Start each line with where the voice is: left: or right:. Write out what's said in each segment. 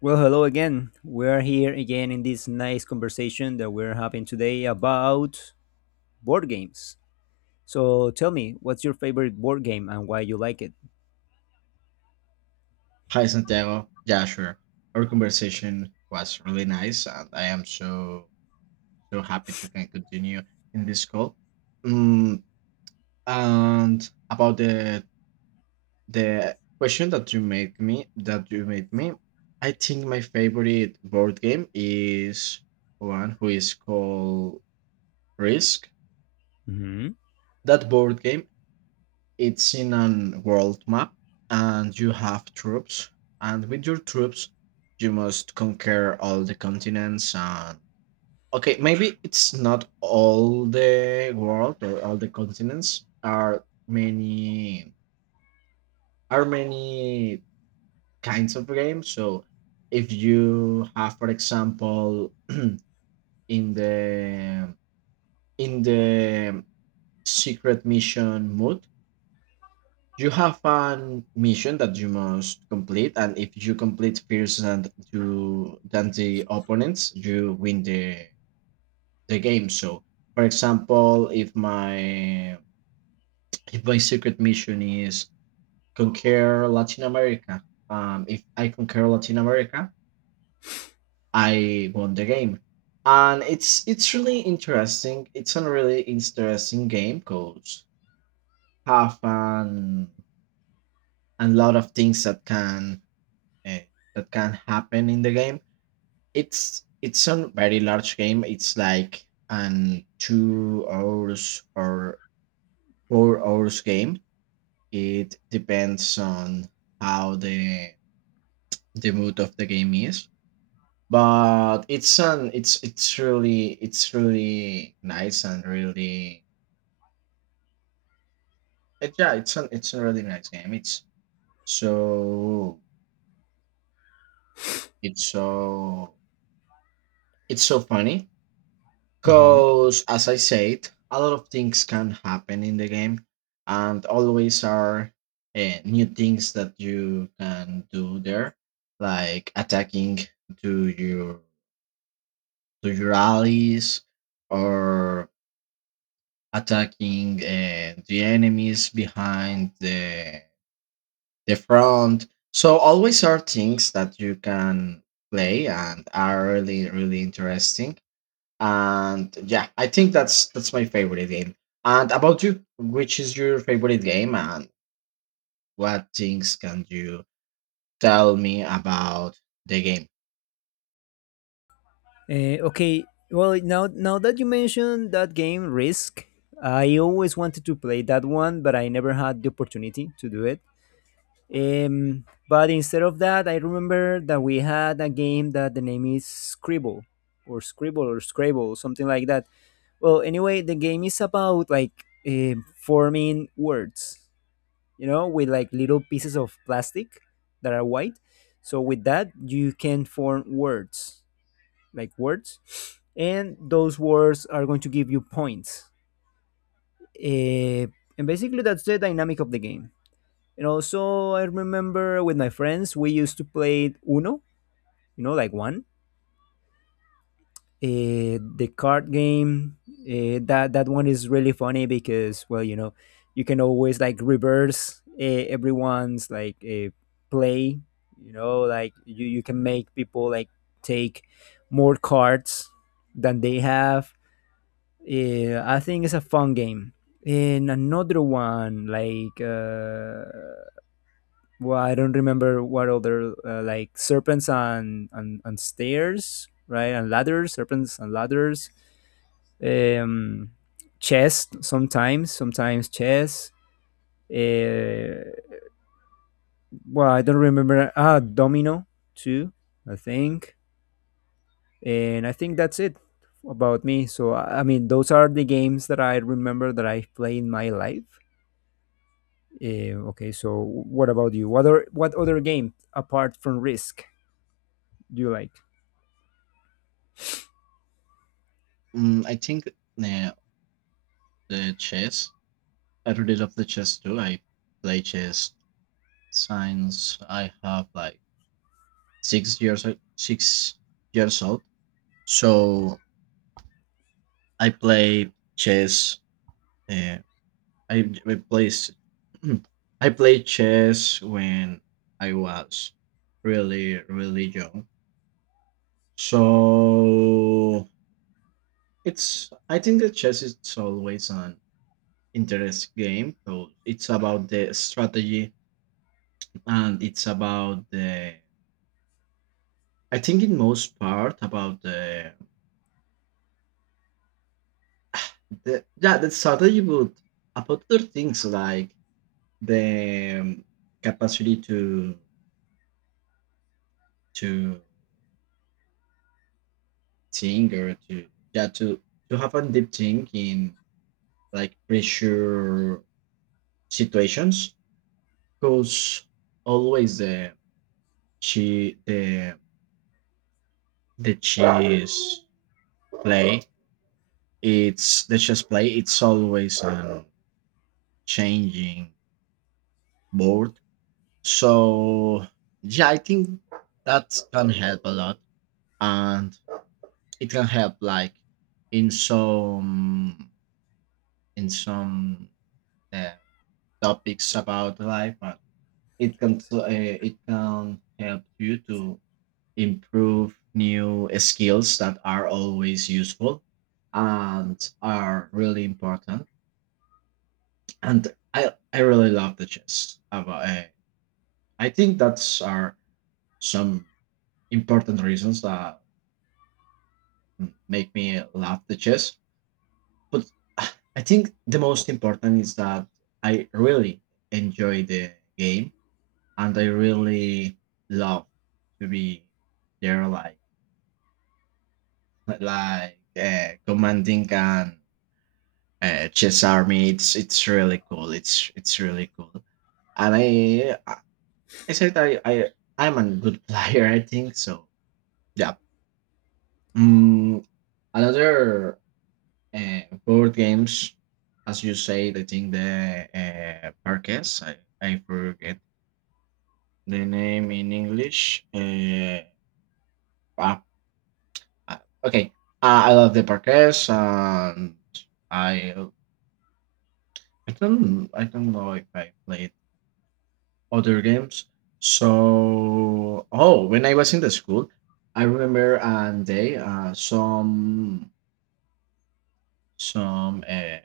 left: Well, hello again. We're here again in this nice conversation that we're having today about board games. So tell me, what's your favorite board game and why you like it?
right: Hi Santiago. Yeah, sure. Our conversation was really nice, and I am so happy to can continue in this call. Mm, and about the question that you made me I think my favorite board game is one who is called Risk.
left: hmm
right: That board game, it's in an world map, and you have troops, and with your troops, you must conquer all the continents and okay, maybe it's not all the world or all the continents. Are many are many kinds of games. So if you have, for example, in the in the secret mission mode. You have an mission that you must complete, and if you complete first and you than the opponents, you win the game. So, for example, if my if my secret mission is conquer Latin America, if I conquer Latin America, I won the game, and it's really interesting. It's a really interesting game because have an a lot of things uh, that can happen in the game. It's a very large game. It's like an 2 hours or 4 hours game. It depends on how the mood of the game is. But it's an it's really nice and really it's a really nice game. So it's so it's so funny
left: hmm
right: because, as I said, a lot of things can happen in the game, and always are new things that you can do there, like attacking to your to your allies or attacking the enemies behind the front. So always are things that you can play and are really interesting. And yeah, I think that's my favorite game. And about you, which is your favorite game, and what things can you tell me about the game?
left: okay. Well, now that you mentioned that game, Risk, I always wanted to play that one, but I never had the opportunity to do it. But instead of that, I remember that we had a game that the name is Scribble, or Scribble, or Scrabble, something like that. Well, anyway, the game is about like forming words, you know, with like little pieces of plastic that are white. So with that, you can form words, like words, and those words are going to give you points. Eh, and basically, that's the dynamic of the game. And also, I remember with my friends, we used to play Uno, you know, like one. The card game, that one is really funny because, well, you know, you can always like reverse everyone's like play, you know, like you can make people like take more cards than they have. I think it's a fun game. And another one like well, I don't remember what other, like serpents on stairs, right? And ladders. Serpents and ladders. um, Chess sometimes, sometimes chess. Uh, well, I don't remember. Ah, domino too, I think. And I think that's it about me. So, I mean, those are the games that I remember that I play in my life. Okay, so what about you? What other game apart from Risk do you like
right: I think uh, the chess. I really love the chess too. I play chess since I have like 6 years old. So I play chess. Uh, I plays I played chess when I was really young. So it's, I think that chess is always an interest game. So it's about the strategy and it's about the, I think in most part about the yeah the strategy, but about other things like the capacity to thing or to, yeah, to have a deep think in like pressure situations because always the the chess play chess play it's always a changing board. So yeah, I think that can help a lot, and it can help like in some in some uh, topics about life, and it can so, it can help you to improve new skills that are always useful and are really important. And I really love the chess. About I think that's are some important reasons that make me love the chess. But I think the most important is that I really enjoy the game, and I really love to be there like commanding and chess army. It's really cool. It's really cool. And I said I I I'm a good player. I think so. Yeah. Mm, another board games, as you say, I think the Parques. I forget the name in English. Ah, okay. I love the Parques and. I I don't know if I played other games. So oh, when I was in the school, I remember a day some uh,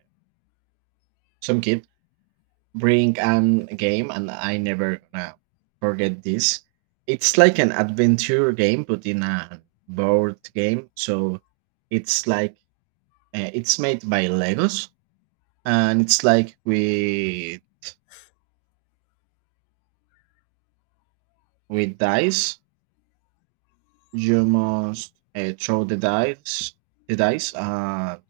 right: some kid bring an game, and I never gonna forget this. It's like an adventure game, but in a board game. So it's like it's made by Legos, and it's like with dice. You must throw the dice, and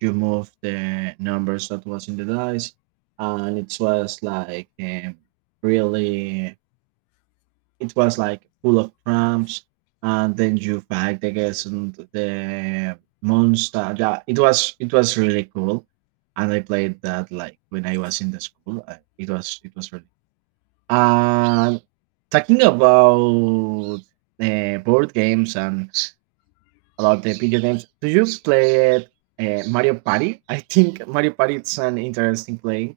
right: you move the numbers that was in the dice, and it was like really, it was like full of prompts, and then you fight against the monster. Yeah, it was really cool, and I played that like when I was in the school. It was really cool. And talking about board games and about the video games. Do you play Mario Party? I think Mario Party is an interesting play,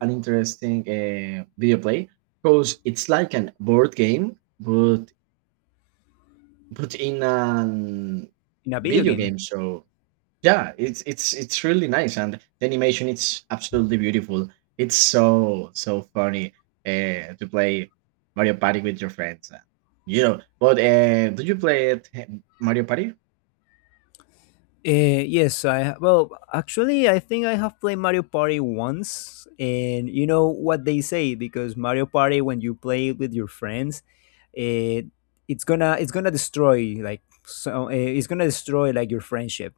right: an interesting video play, because it's like an board game, but in an
left: in a video
right: video
left: game?
right: game. So yeah, it's it's really nice, and the animation it's absolutely beautiful. It's so so funny to play Mario Party with your friends. You know, but do you play it, Mario Party?
left: Yes, well, actually, I think I have played Mario Party once, and you know what they say, because Mario Party, when you play it with your friends, it it's gonna destroy like so, it's gonna destroy like your friendship,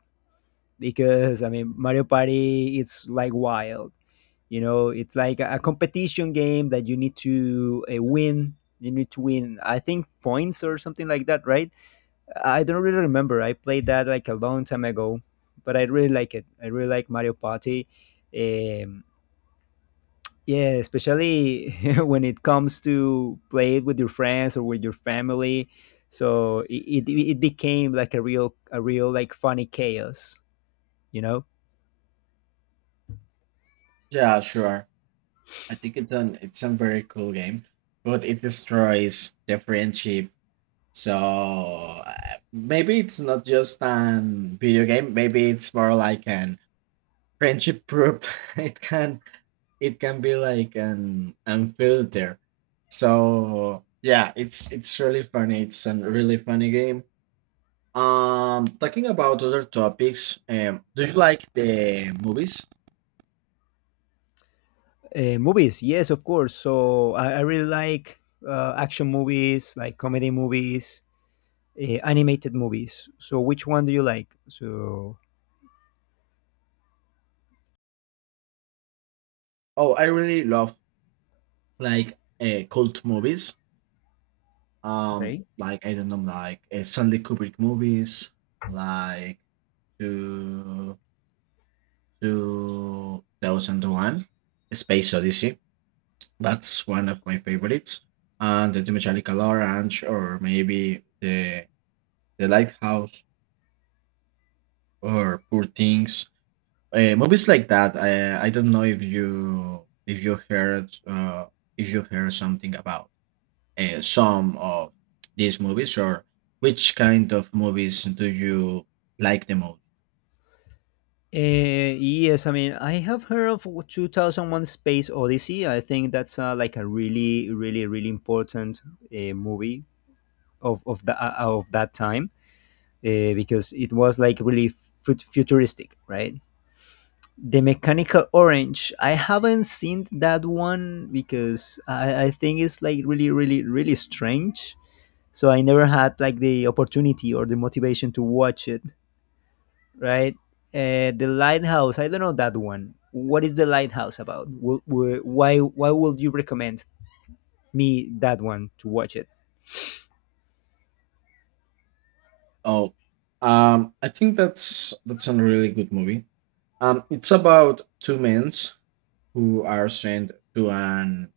left: because I mean Mario Party, it's like wild, you know, it's like a competition game that you need to win. You need to win, I think, points or something like that, right? I don't really remember. I played that like a long time ago, but I really like it. I really like Mario Party. Um, yeah, especially when it comes to play it with your friends or with your family. So it became like a real like funny chaos, you know.
right: Yeah, sure. I think it's an it's a very cool game, but it destroys the friendship. So maybe it's not just an video game. Maybe it's more like an friendship proof. it can it can be like an unfilter. So yeah, it's really funny. It's a really funny game. Talking about other topics, do you like the movies?
left: Movies, yes, of course. So, I really like action movies, like comedy movies, animated movies. So which one do you like? So
right: Oh, I really love like cult movies,
left: okay.
right: like I don't know, like Stanley Kubrick movies, like to 2001 Space Odyssey. That's one of my favorites, and the Chemical Orange, or maybe the Lighthouse or Poor Things. Movies like that. I don't know if you heard something about some of these movies, or which kind of movies do you like the most?
left: Yes, I mean, I have heard of 2001 Space Odyssey. I think that's like a really, really, really important movie of that time, because it was like really futuristic, right? The Mechanical Orange, I haven't seen that one because, I think it's like really, really, really strange. So I never had like the opportunity or the motivation to watch it, right? The lighthouse. I don't know that one. What is the lighthouse about? Why would you recommend me that one to watch it?
right: oh I think that's a really good movie. It's about two men who are sent to an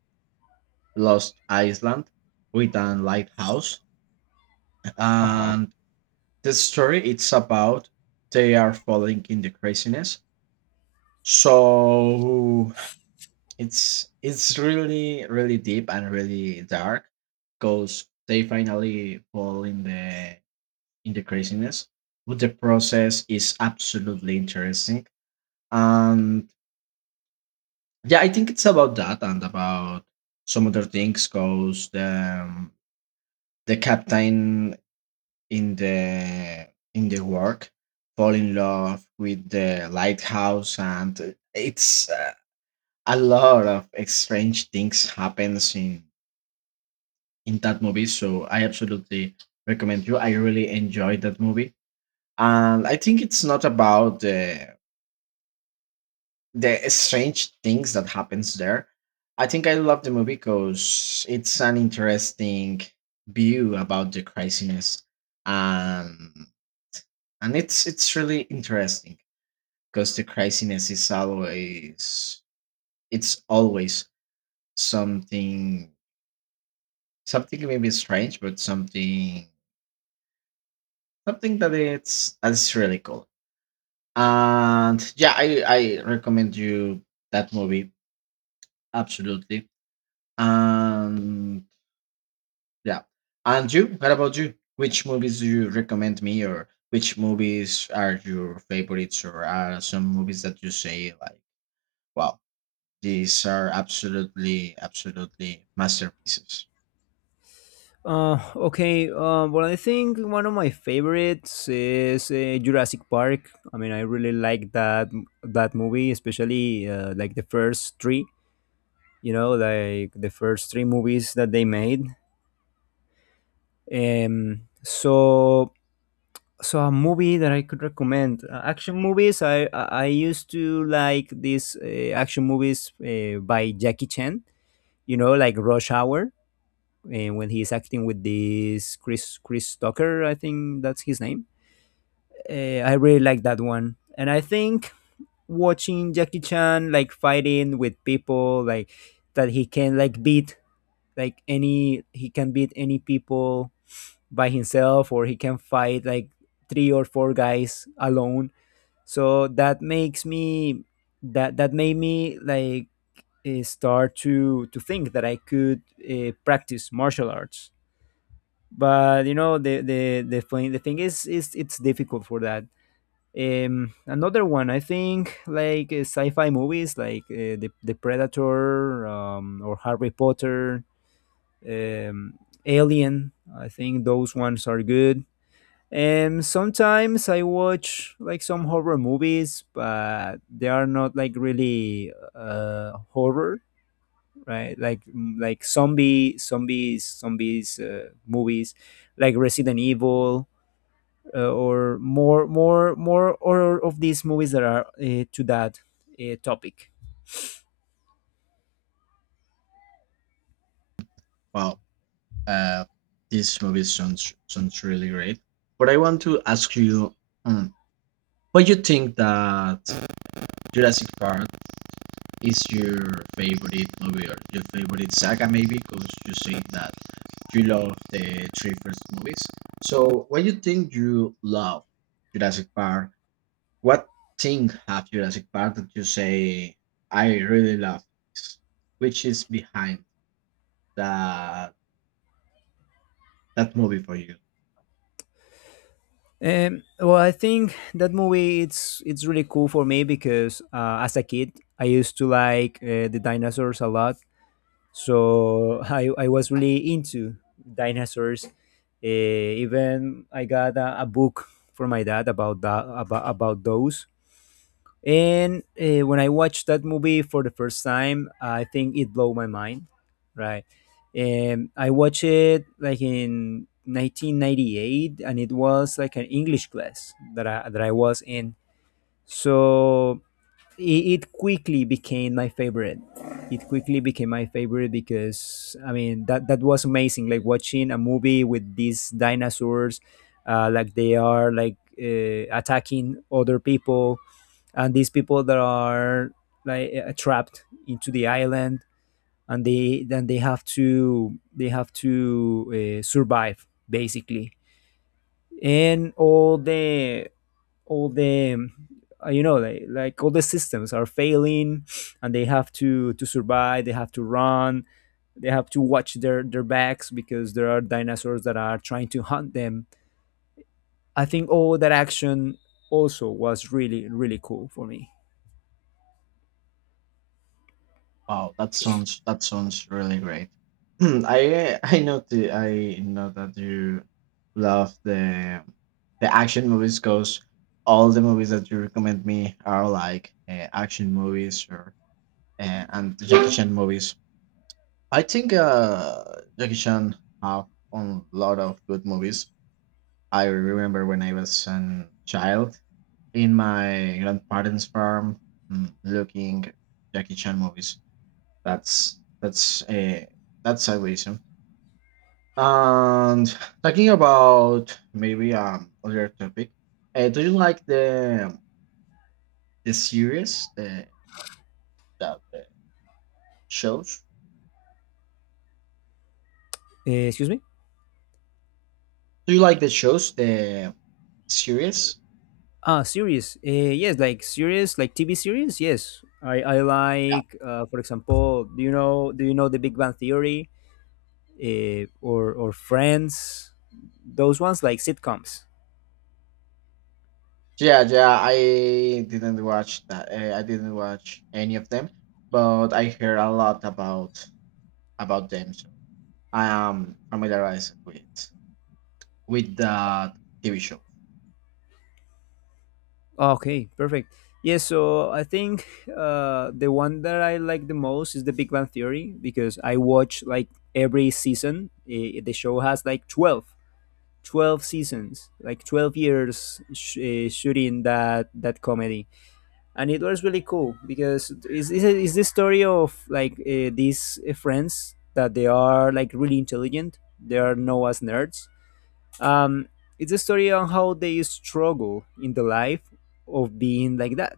right: lost island with a lighthouse,
left: Uh huh.
right: and the story it's about they are falling in the craziness. So it's really really deep and really dark because they finally fall in the craziness, but the process is absolutely interesting. And yeah, I think it's about that and about some other things because the um, the captain in the in the work fall in love with the lighthouse, and it's a lot of strange things happens in that movie. So I absolutely recommend you. I really enjoyed that movie, and I think it's not about the strange things that happens there. I think I love the movie because it's an interesting view about the craziness, and and it's really interesting because the craziness is always it's always something something maybe strange, but something that it's that's really cool. And yeah, I recommend you that movie absolutely. And yeah, and you? What about you? Which movies do you recommend me, or which movies are your favorites, or are some movies that you say like, wow, these are absolutely absolutely masterpieces.
left: Okay. Well, I think one of my favorites is Jurassic Park. I mean, I really like that movie, especially like the first three. You know, like the first three movies that they made. So, so a movie that I could recommend, action movies. I used to like these action movies by Jackie Chan. You know, like Rush Hour, when he's acting with this Chris Tucker. I think that's his name. I really like that one, and I think watching Jackie Chan like fighting with people like that, he can like beat like any he can beat any people by himself, or he can fight like three or four guys alone. So that makes me, that made me like start to think that I could practice martial arts. But you know, the thing is, it's difficult for that. Another one, I think, like sci-fi movies like the predator, or Harry Potter, um Alien. I think those ones are good. Sometimes I watch like some horror movies, but they are not like really horror, right? Like like zombies movies, like Resident Evil, or more or of these movies that are to that topic.
right: Wow, uh, these movies sounds sounds really great. But I want to ask you, um, what you think that Jurassic Park is your favorite movie or your favorite saga, maybe because you say that you love the three first movies. So what do you think you love Jurassic Park? What thing have Jurassic Park that you say, I really love this, which is behind that that movie for you?
left: Well, I think that movie, it's really cool for me because, as a kid, I used to like the dinosaurs a lot, so I was really into dinosaurs. Even I got a book from my dad about that, about those. And when I watched that movie for the first time, I think it blew my mind, right? I watched it like in 1998, and it was like an English class that I was in. So, it, it quickly became my favorite, because I mean, that was amazing, like watching a movie with these dinosaurs, like they are like attacking other people, and these people that are like trapped into the island, and they then they have to, survive basically, and all the you know, like all the systems are failing, and they have to survive, they have to run, they have to watch their backs because there are dinosaurs that are trying to hunt them. I think all that action also was really really cool for me.
right: Wow, that sounds really great. I know that you love the action movies because all the movies that you recommend me are like action movies or and Jackie Chan movies. I think Jackie Chan have a lot of good movies. I remember when I was a child in my grandparents' farm looking Jackie Chan movies. That's that's a that's a reason. And talking about maybe other topic, do you like the series the that shows?
left: Excuse me.
right: Do you like the shows the series?
left: Ah, series. Yes, like series, like TV series. Yes, I
right: Yeah,
left: like. For example, do you know the Big Bang Theory, or Friends? Those ones like sitcoms.
right: yeah. I didn't watch that. I didn't watch any of them, but I hear a lot about them. So I am familiarized with that TV show.
left: Ah, okay, perfect. Yes, so I think the one that I like the most is the Big Bang Theory, because I watch like every season. The show has like 12, 12 seasons, like 12 years shooting that comedy. And it was really cool because it's is this story of like these friends that they are like really intelligent. They are known as nerds. Um, it's a story on how they struggle in the life of being like that.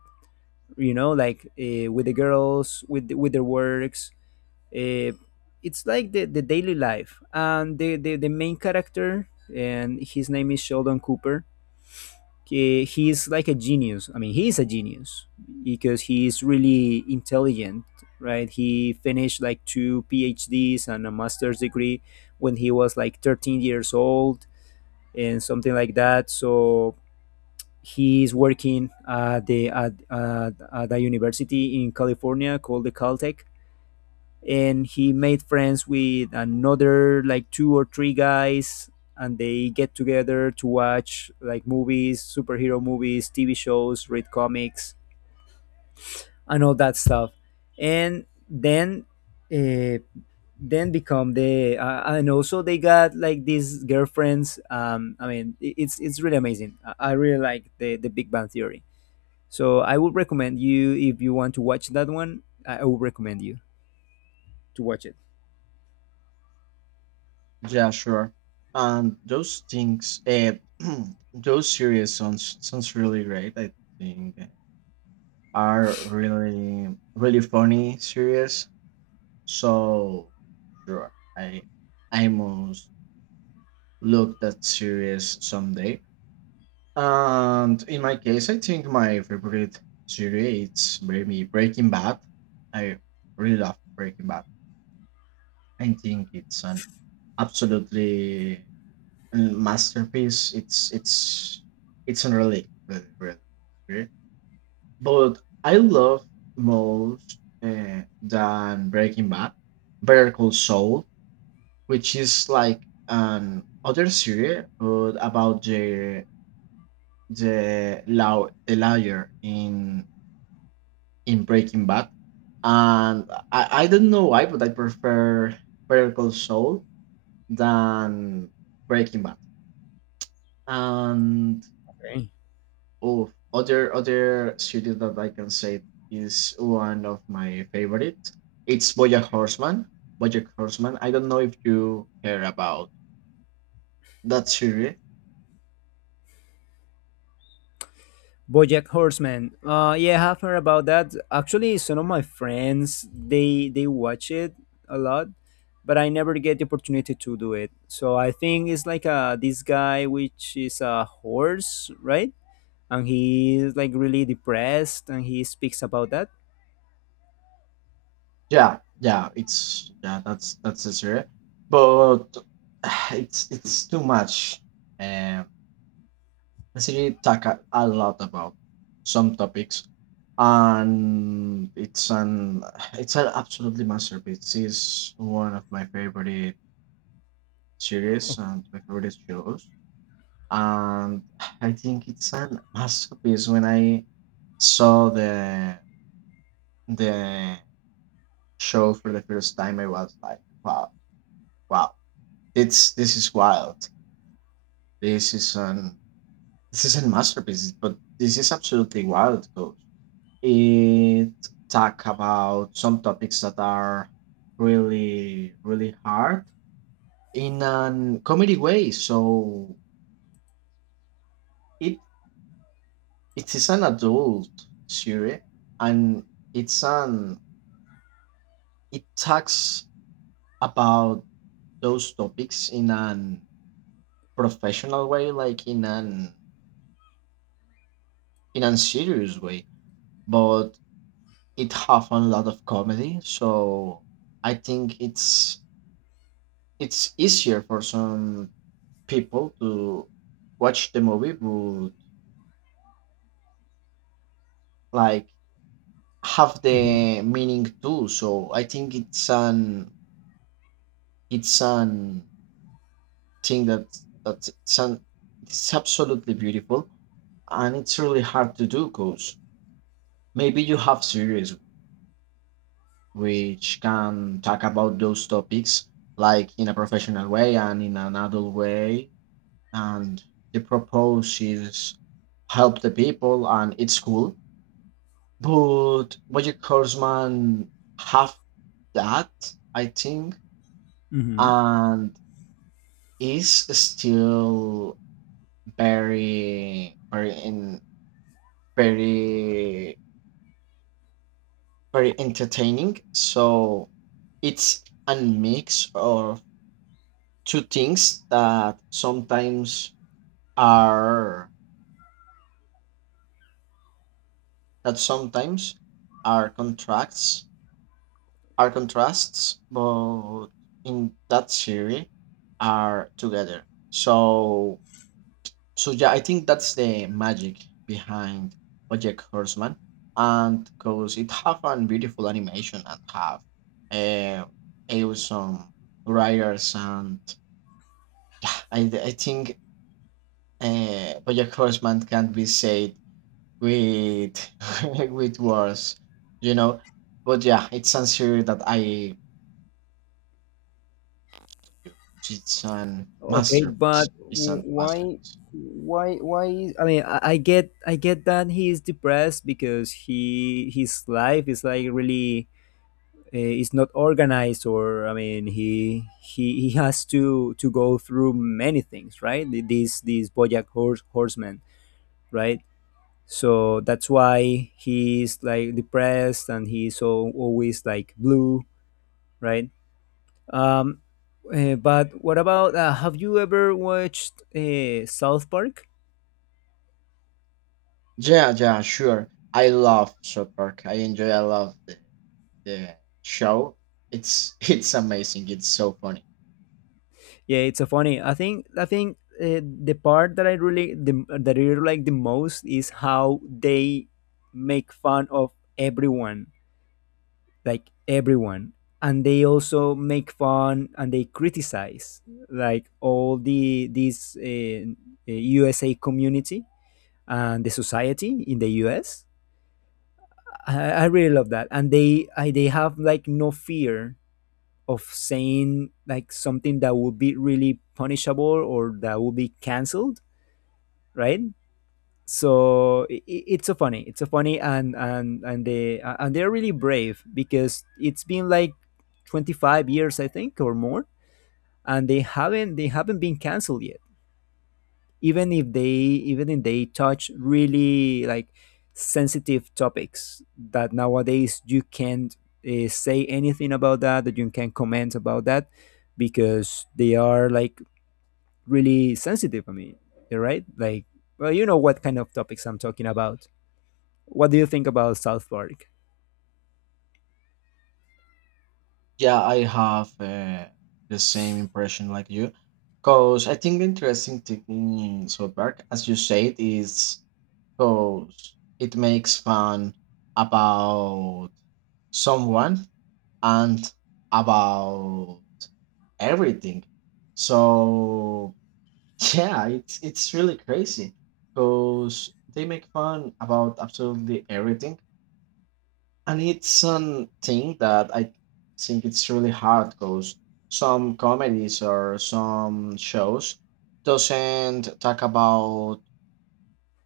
left: You know, like with the girls, with with their works. Uh, it's like the daily life, and the main character, and his name is Sheldon Cooper. He's like a genius. I mean, he's a genius because he's really intelligent, right? He finished like two PhDs and a master's degree when he was like 13 years old and something like that. So he's working at at a university in California called the Caltech, and he made friends with another like two or three guys, and they get together to watch like movies, superhero movies, TV shows, read comics and all that stuff. And then, uh, then become the, and also they got like these girlfriends. I mean, it's really amazing. I really like the Big Bang Theory, so I would recommend you, if you want to watch that one, I would recommend you to watch it.
right: Yeah, sure. And those things, those series sounds sounds really great. I think are really really funny series. So sure, I must look that series someday. And in my case, I think my favorite series it's maybe Breaking Bad. I really love Breaking Bad. I think it's an absolutely masterpiece. It's it's unreal, really, really, really. But I love most than Breaking Bad, Better Call Saul, which is like an other series, but about the lawyer in Breaking Bad, and I don't know why, but I prefer Better Call Saul than Breaking Bad. And
left: Okay.
right: oh, other series that I can say is one of my favorite. It's BoJack Horseman. BoJack Horseman. I don't know if you hear about that series.
left: BoJack Horseman. Yeah, I've heard about that. Actually, some of my friends, they watch it a lot, but I never get the opportunity to do it. So I think it's like, uh, this guy which is a horse, right? And he is like really depressed, and he speaks about that.
right: Yeah, yeah. It's yeah. That's the series. But it's too much. Um, the series talk a lot about some topics, and it's an it's an absolutely masterpiece. It's one of my favorite series and my favorite shows. And I think it's an masterpiece. When I saw the show for the first time, I was like, wow, wow, it's this is wild. This is an this is a masterpiece, but this is absolutely wild because it talk about some topics that are really really hard in a comedy way. It. It is an adult series, and it's an it talks about those topics in an professional way, like in an serious way, but it have a lot of comedy, so I think it's easier for some people to watch the movie but like have
left: Mhm.
right: the meaning too. So I think it's an think that that sun it's absolutely beautiful, and it's really hard to do because maybe you have series which can talk about those topics like in a professional way and in an adult way, and the propose is help the people and it's cool, but Bojack Horseman have that, I think,
left: Hmm.
right: and is still very very in very very entertaining, so it's a mix of two things are that sometimes are contracts are contrasts but in that series are together. So yeah, I think that's the magic behind Project Horseman, and because it have a beautiful animation and have uh, awesome writers, and I think Project Horseman can be said with with words, you know. But yeah, it's a series that I it's an
left: Okay,
right: masterpiece.
left: but
right: It's a masterpiece.
left: why? I mean, I get that he is depressed because, he his life is like really is not organized, or I mean he has to go through many things, right? These BoJack horsemen, right? So that's why he's like depressed, and he's so always like blue, right? um but what about, have you ever watched, South Park?
right: Yeah, yeah, sure. I love South Park. I enjoy. I love. The show. It's it's amazing. It's so funny.
left: Yeah, it's so funny. I think the part that that I really like the most is how they make fun of everyone, like everyone, and they also make fun and they criticize like all the this USA community and the society in the US. I really love that, and they have like no fear of saying like something that would be really punishable or that would be canceled, right? So, it's so funny. It's so funny, and they and they're really brave because it's been like 25 years, I think, or more, and they haven't been canceled yet even if they even if they touch really like sensitive topics that nowadays you can't say anything about that, you can comment about that because they are like really sensitive. I mean, you're right. Like, well, you know what kind of topics I'm talking about. What do you think about South Park?
right: Yeah, I have the same impression like you, because I think the interesting thing in South Park, as you said, is because it makes fun about someone and about everything. So yeah, it's really crazy because they make fun about absolutely everything, and it's something that I think it's really hard because some comedies or some shows doesn't talk about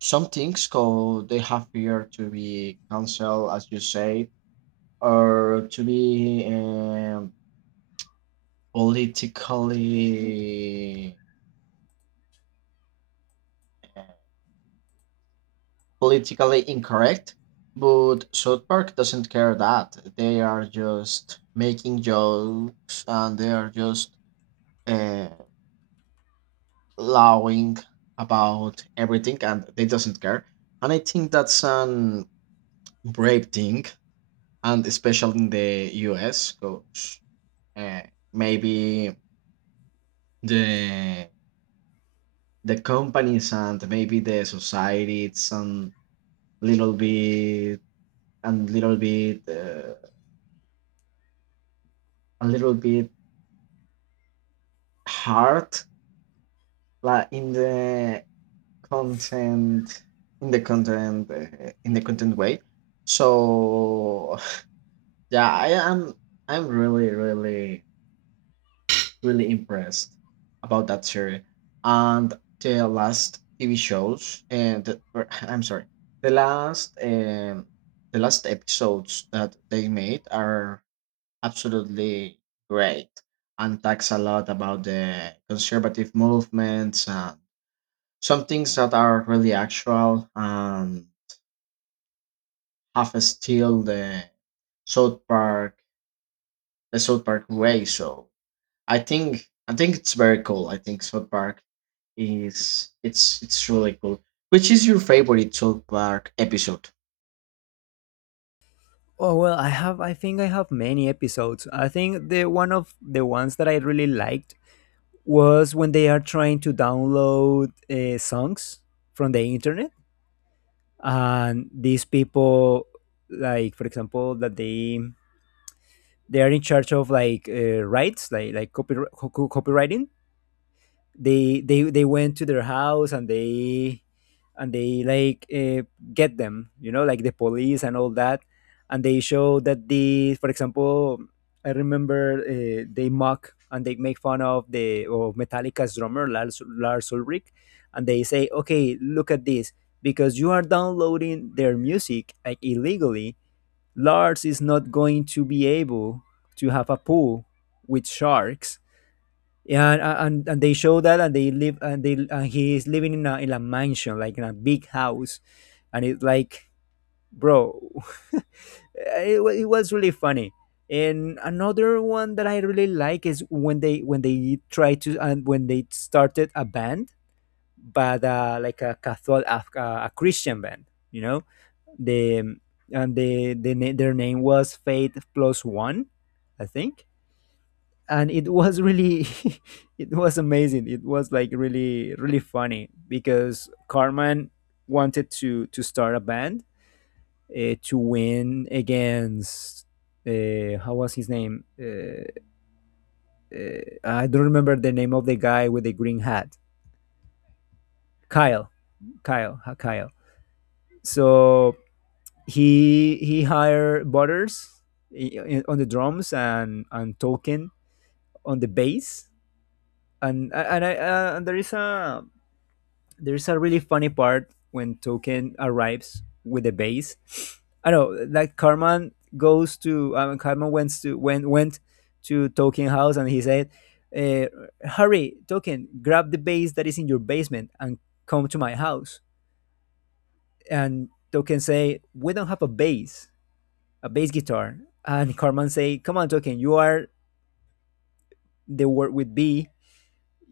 right: some things called they have fear to be cancelled, as you say, or to be politically politically incorrect. But South Park doesn't care that they are just making jokes and they are just. uh, Lowing about everything and they doesn't care. And I think that's an brave thing, and especially in the US, because uh, maybe the the companies and maybe the society it's a little bit and little bit, a little bit hard like in the content in the content way, so yeah, I am. I'm really, really, really impressed about that series, and the last TV shows and I'm sorry, the last um, the last episodes that they made are absolutely great, and talks a lot about the conservative movements and some things that are really actual and have still South Park the South Park way. So I think it's very cool. I think South Park is it's really cool. Which is your favorite South Park episode?
left: Oh well, I think I have many episodes. I think the one of the ones that I really liked was when they are trying to download songs from the internet, and these people, like, for example, that they are in charge of like rights, like copywriting. They went to their house, and they like, get them, you know, like the police and all that. And they show that, the for example, I remember they mock and they make fun of the of Metallica's drummer Lars Ulrich. And they say, "Okay, look at this, because you are downloading their music like illegally, Lars is not going to be able to have a pool with sharks." Yeah, and they show that, and they live, and they and he is living in a mansion, like in a big house, and it's like, "Bro," it was really funny. And another one that I really like is when they try to and when they started a band, but like a Catholic a Christian band, you know, the and their name was Faith Plus One, I think, and it was really, it was amazing. It was like really, really funny because Carmen wanted to start a band to win against, how was his name I don't remember the name of the guy with the green hat. Kyle. Kyle. So he hired Butters on the drums, and Tolkien on the bass. And there's a really funny part when Token arrives with the base. I know, like, Carman went to Token house and he said, uh, "Hurry, Token, grab the base that is in your basement and come to my house." And Token say, "We don't have a bass guitar." And Carman say, "Come on, Token, you are the word with B.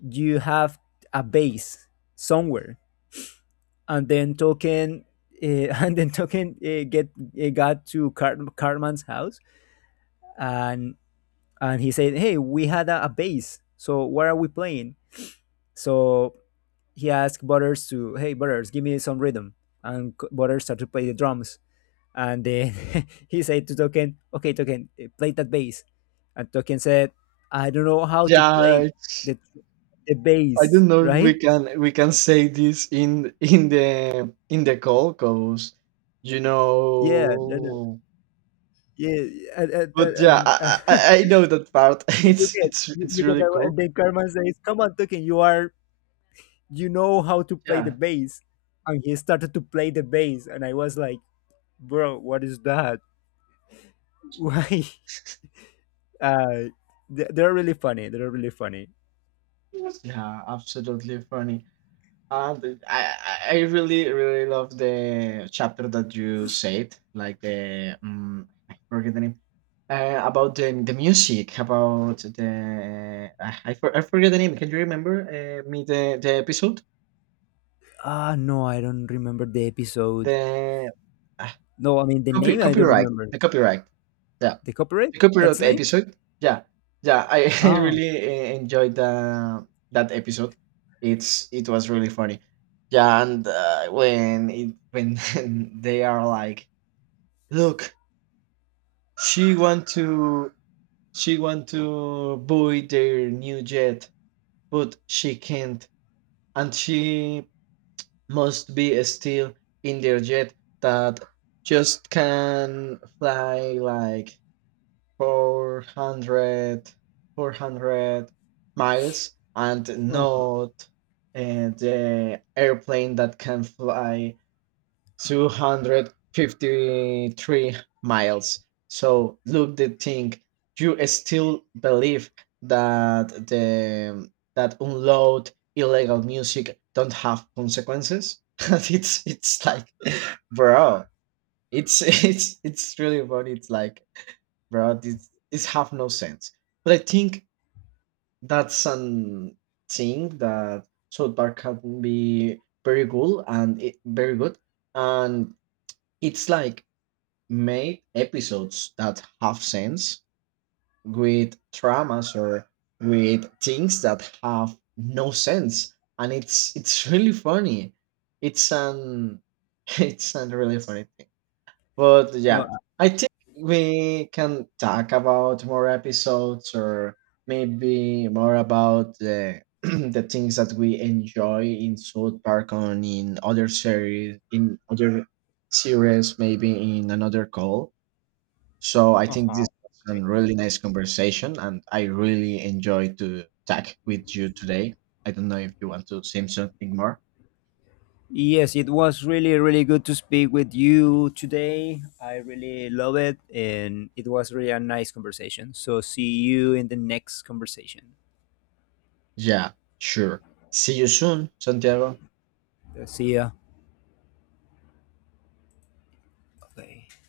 left: You have a bass somewhere." And then Token, uh, and then Token, get got to Cartman's house, and and he said, "Hey, we had a bass, so what are we playing?" So he asked Butters to, "Hey, Butters, give me some rhythm," and Butters started to play the drums. And then he said to Token, "Okay, Token, play that bass." And Token said, "I don't know how to
right: Yeah,
left: play
right: it's,
left: the the
right: I
left: bass,
right: don't know if we
left: right?"
right: can say this in in the call because you
left: Yeah, no, no,
right: know.
left: yeah, yeah, and, and,
right: But yeah,
left: and, and
right: I know that part.
left: you get
right: It's
left: you get
right: really cool.
left: the Carmen says, "Come on, Tukin, you are you know how to play the
right: Yeah,
left: bass." And he started to play the bass, and I was like, "Bro, what is that? Why?" Uh, they- they're really funny. They're really funny.
right: yeah, absolutely funny. Uh, the- I I really really love the chapter that you said, like the I forget the name, about the music, about the I, for, I forget the name. Can you remember me the episode?
left: Ah, no, I don't remember the episode.
right: The
left: No, I mean the
right: Copy
left: name. I don't
right: copyright.
left: remember.
right: The copyright. Yeah.
left: The copyright.
right: The
left: That's
right: copyright
left: the name.
right: episode. Yeah. Yeah. I, I
left: Ah,
right: really enjoyed that episode. It was really funny. Yeah, and when they are like, look, she want to she want to buy their new jet, but she can't, and she must be still in their jet that just can fly like 400, 400 miles and
left: uh-huh.
right: not the airplane that can fly 253 miles. So look the thing, you still believe that the that unload illegal music don't have consequences? It's like, bro, it's it's really funny. It's like, bro, this have no sense. But I think that's an thing that South Park can be very good, very good, and it's like make episodes that have sense with traumas or with things that have no sense, and it's really funny. It's an it's an really funny, but
left: Uh,
right: yeah, I think we can talk about more episodes or maybe more about the the things that we enjoy in South Park on in other series maybe in another call. So I think
left: uh-huh.
right: this was
left: Okay.
right: a really nice conversation, and I really enjoyed to talk with you today. I don't know if you want to say something more.
left: Yes, it was really, really good to speak with you today. I really love it, and it was really a nice conversation. So, see you in the next conversation.
right: Yeah, sure. See you soon, Santiago.
left: See ya. Okay.